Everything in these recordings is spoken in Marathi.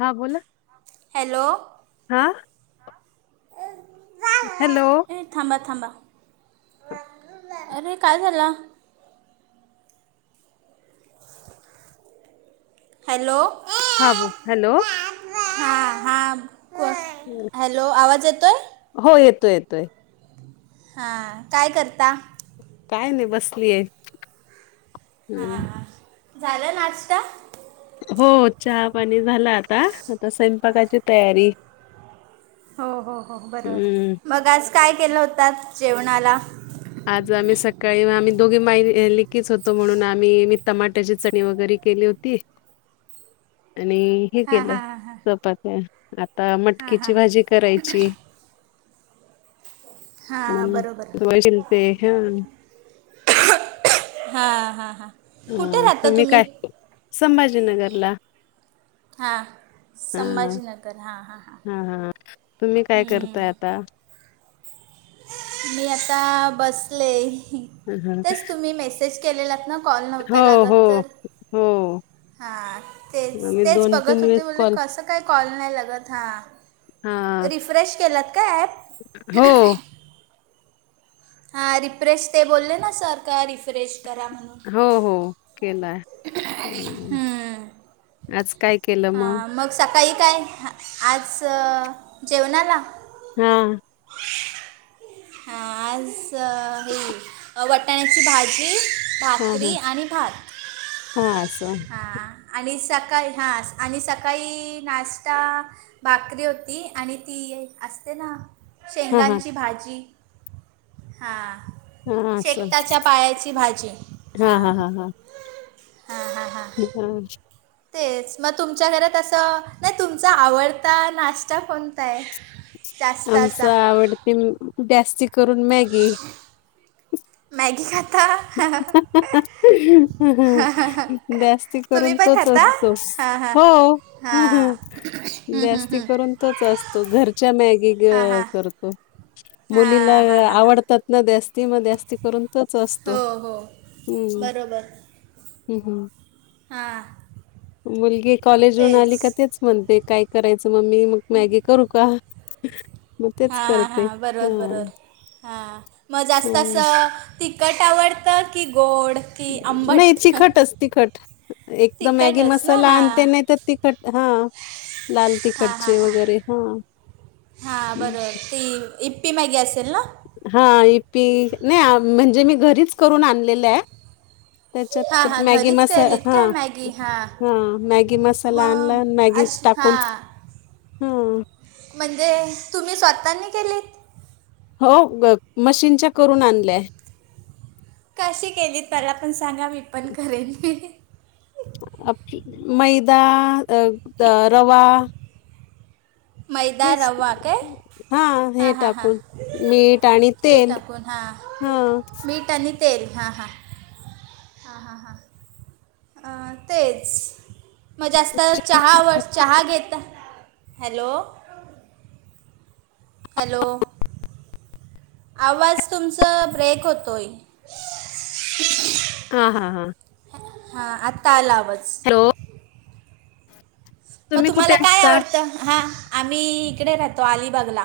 हा बोला. हॅलो. हा. हॅलो. थांबा, थांबा अरे काय झालं? हॅलो. हा बोल हॅलो. हा हा कोण, हॅलो आवाज येतोय? हो येतोय, येतोय. हां काय करता? काय नाही बसलीय हम्म. झालं नाष्टा? हो चहा पाणी झालं आता आता स्वयंपाकाची तयारी. हो हो हो, हम्म. बरोबर मग आज काय केलं होतं जेवणाला. आज आम्ही सकाळी आम्ही दोघी लिकीच होतो म्हणून आम्ही मी टमाट्याची चटणी वगैरे केली होती. आणि हे हां केलं हां हां हां चपात्या. आता मटकीची भाजी करायची. हां बरोबर ह ते हा [inaudible] हा हा हा, हा तुम्ही काय संभाजीनगर ला. हां, संभाजीनगर हा हा हा तुम्ही काय करताय हम्म. आता मी आता बसलेय ह तेच तुम्ही मेसे''--'' सेज केलेलात ना कॉल हो, नव्हता लागत हो, तर. हो. हा तेच आम्ही तेच बघत वेळेस होते म्हणले कॉल कस. काही कॉल नाही लगत हा हां. रिफ्रेश केलात का ऍप. हो, हा रिफ्रेश ते बोलले ना सर का रिफ्रेश करा म्हणून. हो हो, केलाय आज काय केलं मग. सकाळी काय आज जेवणाला. हा, हा आज हे वटाण्याची भाजी. हां, भाकरी हां. आणि भात हां, असं. हा. आणि सकाळी हा आणि सकाळी नाश्ता. भाकरी होती आणि ती असते ना. हां, हां. शेंगांची भाजी हा. हां, असं. शेकताच्या पायाची भाजी हां, हा. हम्म [inaudible] तेच मग तुमच्या घरात असं नाही तुमचा आवडता नाश्ता कोणता आहे. त्यास. च आवडते म जास्ती करून मॅगी. मॅगी खाता जास्ती. तुम्ही करून पण तोच खाता असतो हां हां हो अ हं हां हं, हं, जास्ती हं. करून. तोच असतो घरच्या मॅगी ग हां हां करतो मुलीला हां हां अ हां हां आवडता त. नद्यासनी मग जास्ती करून तोच असतो. हो हो, हम्म बरोबर हम्म हम्म. हा, मुलगी कॉलेज वरुन आली का तेच. म्हणते काय करायचं मम्मी मग मॅगी करू का. मग तेच हां हां करते हां, हा बरोबर बरोबर हां मग जास्त हा असं. तिखट आवडतं की गोड. की नाही आंबट तिखटच तिखट. एकदम मॅगी तिखटच ना मसाला आणते हां नाही तर तीखट हा. लाल तिखटची वगैरे हा. हा बरोबर ती इप्पी मॅगी असेल ना. हा इपी नाही आ म्हणजे मी घरीच करून आणलेलं हाय. हां त्याच्यात हां मॅगी घरीच मसा केलीत हा, काय मॅगी हां हा, मॅगी मसाला आणला. मॅगी हा. म्हणजे, तुम्ही स्वतःनी केली. हो. ग मशीनच्या करून आणल्याय. कशी केलीत? मला पण सांगा. मी पण करेन. [unintelligible] अ मैदा, अ द रवा मैदा, हेच रवा काय? हा, हे हां हां हां टाकून. मीठ आणि तेल. हा. मीट आनी तेल. हां- हां. हां, हां, हां. हा, तेच. मग जास्त चहावर. चहा घे हॅलो. हॅलो. आवाज तुमचं, ब्रेक होतोय. हा, हा, हा. हा, आता आला आवाज. हॅलो. मग, तुम्ही कुठे तुम्हाला काय असता? आवडत? हा, आम्ही इकडे राहतो. अलिबागला.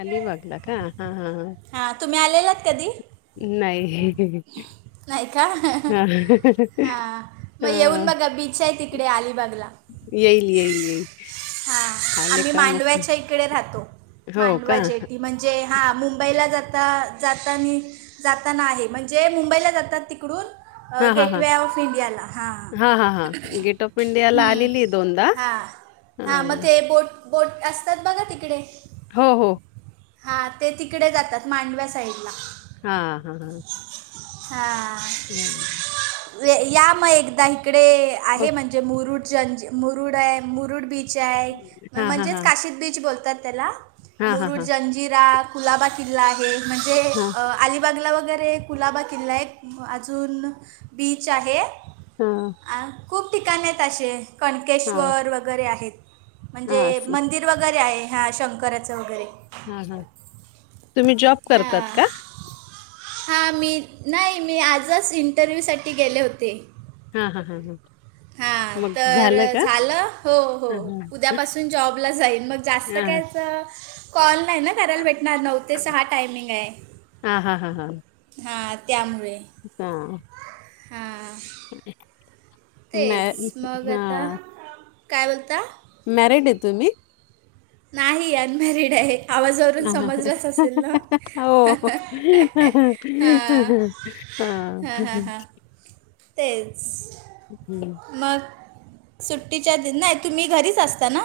अलिबागला का? हा, हा, ह. हां. तुम्ही, आलेलात कधी? नाही. [unintelligible] नाही का? [unintelligible] हा, हा मग येऊन हा बघा. बीचाय तिकडे अलिबागला. येईल, येईल, येईल. ह. आले आम्ही का मग ते. मांडव्याच्या इकडे राहतो. हो का मांडवा जेली. म्हणजे, हां. मुंबईला जाता - जातानी, जाताना आहे. म्हण जे, मुंबईला जातात तिकडून. अ हा हा गेट हा व ऑफ इंडियाला. [unintelligible] हा. हा हा गेट ऑफ इंडियाला ह. आलेली दोनदा हा. हा मग ते, बोट - बोट असतात बघा, तिकडे. हो, हो. हा, ते तिकडे जातात. मांडव्या साईडला. हा, हा, हा. हा. [unintelligible] या म एकदा इकडे. ओ. आहे म्हणजे मुरुडं जंजिर मुरुडय. मुरुड बीचय. हा हा म्हणजेच, हा काशीद बीच बोलतात त्याला. हां, हां, मुरुड हां. जंजिरा. कुलाबा किल्ला आहे. म्हणजे हां, अ अलिबा बागला वगैरे. कुलाबा किल्ला एक. अजून, बीच आहे. ह. खूप ठिकाण आहेत असे. हां, कणकेश्वर वगैरे आहेत. म्हणजे हां, असं. मंदिर वगैरे आहे. हा, शंकराचं वगैरे. हा, हा. तुम्ही जॉब हां करतात का? हां. मी, नाही. मी आजच इंटरव्ह्यूसाठी गेले होते. हा, हा, हा, हा. हां, तर झालं. हो, हो. हां, हां. उद्यापासून जॉबला जाईन. मग जास्त काय हां. अस कॉल नाही ना करायला भेटणार? नऊ ते सहा टायमिंग हाय. हां, हां, हा त्यामुळे. हा. हा. ह [inaudible] तेच मग आता, काय बोलता? मॅरेड ए तुम्ही? नाही अनमॅरिड हाय. हो. हां, हा. हां, हां, हां. [inaudible] तेच मग सुट्टीच्या दि नाही तुम्ही घरीच असता ना?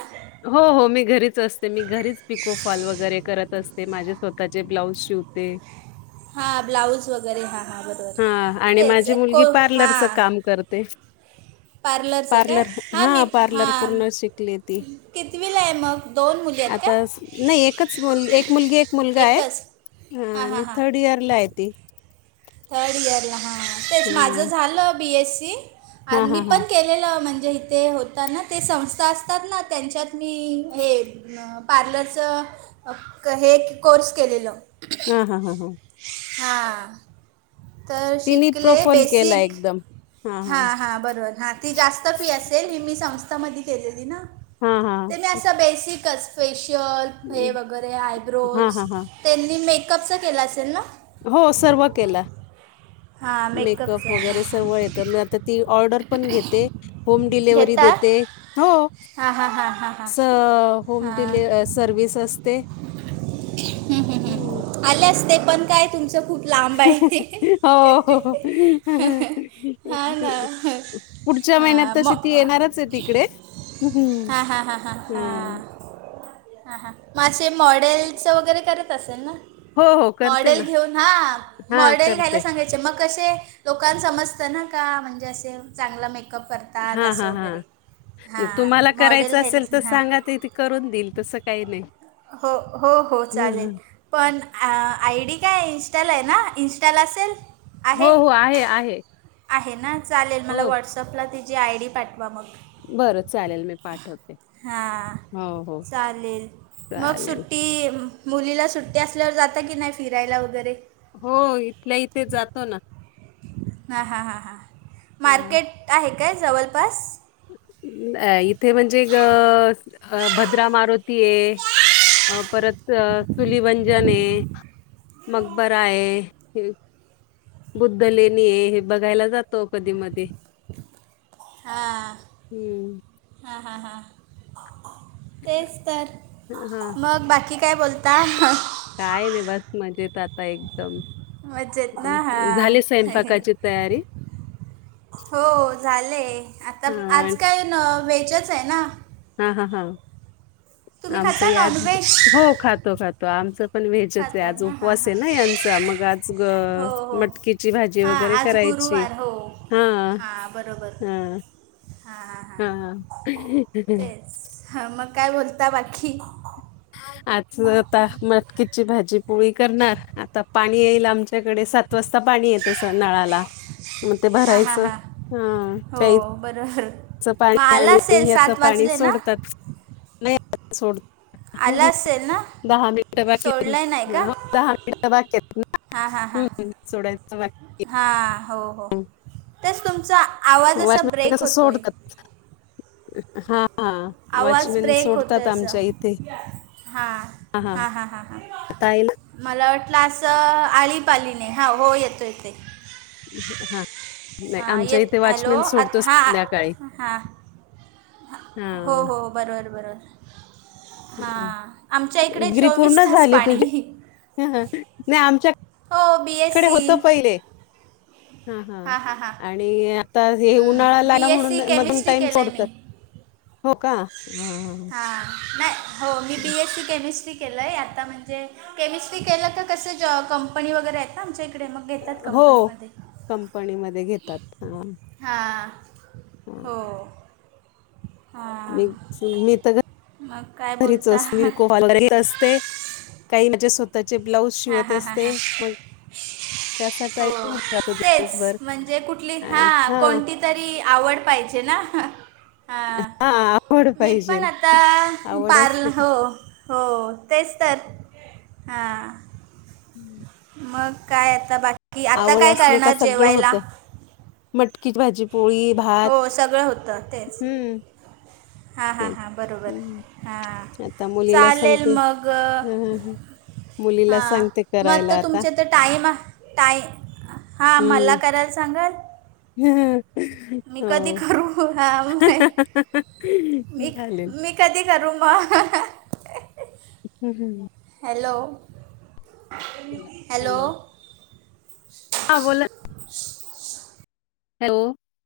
हो हो मी घरीच असते. मी घरीच पिकोफॉल वगैरे करत असते. माझे स्वतःचे ब्लाउज शिवते. हा ब्लाऊज वगैरे हा हा बर. हा आणि माझी मुलगी पार्लरच हां. काम करते. पार्लरचं काय पार्लर, हां हा मी पार्लर हां पूर्ण शिकलिये ती. कितवीला आहे मग दोन मुली आहेत आता का स नाही, एकच मुल एक मुलगी, एक मुलगा हाय. एकच हा हां हां आणि हां थर्ड इयर ला हाय ती. थर्ड इयरला हां. तेच हा माझं झालं बी एस सी. आर हा मी हा हा पण केलेलं म्हणजे इ ते होता ना ते संस्था असतात ना, त्यांच्यात मी हे अ पार्लरच हे कोर्स केललो. हा हा हा हा. हां. तर तिने शिकले प्रोपोल केला बेसिक, एकदम हा हा हां हां. बरोबर हां. ती जास्त फी असेल, ही मी संस्थामध्ये केलेली ना, हा हा ते मी असं बेसिकच फेशियल हे वगैरे हा आयब्रोज, हा हा त्यांनी मेकअपचा केला असेल ना? हो. सर्व केला. हां मेकअप मेकअपचं वगैरे हां सर्व हां येतं, मग आता ती ऑर्डर पण घेते. होम डिलिव्हरी घेता देते. हो हां हां हां हां हां स होम डिली सर्विस असते. हू हम्म हू आले असते, पण काय तुमचं खूप बाय, हो. हा ना? पुढच्या आ महिन्यात म. तशी ती येणारच आहे तिकडे. हां. हा हा हा हा हा. हा हा. मग असं मॉडेलच वगैरे करत असेल ना? हो, हो करते मॉडेल ना. घेऊन हा. हां, मॉडेल घ्यायला करते. सांगायच. च म कसे लोकां समजत ना का? म्हणजे असे चांगला मेक अप करतात हां, असं हां, हां. वगैरे. तुम्हाला हां मॉडेल करायचं घ्यायला असेल सांग तर, हां सांगा ती तिक करून देईल तसं काही नाही. हो हो हो हं, चालेल. हं. पण आ आय डी काय हाय? इनस्टाला हाय ना? इनस्टाला असेल हो हो. आहे आहे. आहे ना? चालेल मला हो. व्हॉट्सअपला तिची आय डी पाठवा म. बरं चालेल मी पाठवते. हां हो, हो. चालेल मग चालेल. सुट्टी मुलीला सुट्टी असल्यावर जाता की नाही फिरायला वगैरे? हो इथल्या इथे जातो ना. हा हा हा हा हां. मार्केट आहे काय जवळपास? अ इथे म्हणजे गस अ भद्रा मारुती आहे. अ परत तुली वंजन आहे, मकबरा आहे बुद्धलेनी आहे हे बघायला जातो कधी मध्ये. हां हम्म हां हां हां. तेच तर हा मग बाकी काय बोलता? काय नाय बस मज्जेत आता एकदम. मजेत ना झाले हां स्वयंपाकाची तयारी? हो झालेय आता हा आज काय न वेजच आहे ना. हा हा हा तुम्ही आमचं खाता या नॉनव्हेज हो खातो-खातो आमचं पण वेजच खातात आज ना हां उपवास हां आहे ना यांचा मग आज हो गं हो मटकीची भा जी वगैरे करायची. हा हा बरोबर. हा हां हा. हा मग काय बोलता बाकी? आज आता मटकीची भाजी पोळी करणार आता पाणी येईल आमच्याकडे सात वाजता पाणी येतं स नळाला मग ते हां हां भरायचं हां ह हो प्याय बरोबर म आला असेल ह्याच सात पाणी वाजले ना. सोडतात आला असेल [unintelligible] ना दहा मिनिटं बाकी दहा आहेत सोडलाय नाही ना का हा दहा मिनिट बाकी आहेत ना. हां हां हां हम्म सोडायचं. [unintelligible] हां हो हो तेच तुमचा आवाज असा वॉचमॅन ब्रेक कसं होतोय. सोडतात हा आवाज वॉचमॅन सोडताात आमच्या इथे. हा हा हा हा हा. आता येईल मला वाटलं असा आळीपालीने हा हो येतो येते. हा नाही हां आमच्या येत इथे हॅलो वॉचमॅन सोडतो आत- हां संध्याकाळी. हां हा हो हो बरोबर बरोबर. हा हं. आमच्या इकडे डिग्री पूर्ण चोवीस तास झाली पाणी. तुझी? नाही हो बी एस आमच्याकडे सी होतं पहिले हा हा हां हां हां आणि ता हे बी उन्हाळाला एस म्हणून सी मधून केमिस्ट्री टाइम केलं आहे सोडतं मी हो का हा हा हा. हा नाही हो मी बी एस सी केमिस्ट्री केलंय आता म्हणजे केमिस्ट्री केलं का जॉ कसं कंपनी वगैरे येता आमच्या इ कडे मग घेतात. हो कंपनीमध्ये कंपनीमध्ये घेतात हा. हां हो. हां मी मी तर मग काय घ घरीच बोलता हां [unintelligible] असते. काही माझे स्वतःचे ब्लाऊज शिवत हां हां असते हां मग असा टाईम हो निघून जातो तेच दिवसभर. म्हणजे कुठली हा आणि हां कोणती तरी आवड पाहिजे ना. हा हां आवड मी पण पाहिजेल. आता आवड पारल असली की हो. हो तेच तर हा हम्म मग काय आता बाकी आता काय करणार जेवायला मटकीत भाजी पोळी हो भात सगळं होतं तेच हम्म हां हां तेच. हां बरोबर हम्म हा आता मुलीला चालेल सांगते मग ह ह ह मुलीला हा सांगते मग आता करायला तुमचे आता तुमच तर टाईम टाई हा मला करायला सांगाल ह मी हो कधी करू हां मी ह-ह-ह-ह चालेल मी कधी करू म ह-ह-ह हम् हम हॅलो हॅलो हा बोला हॅलो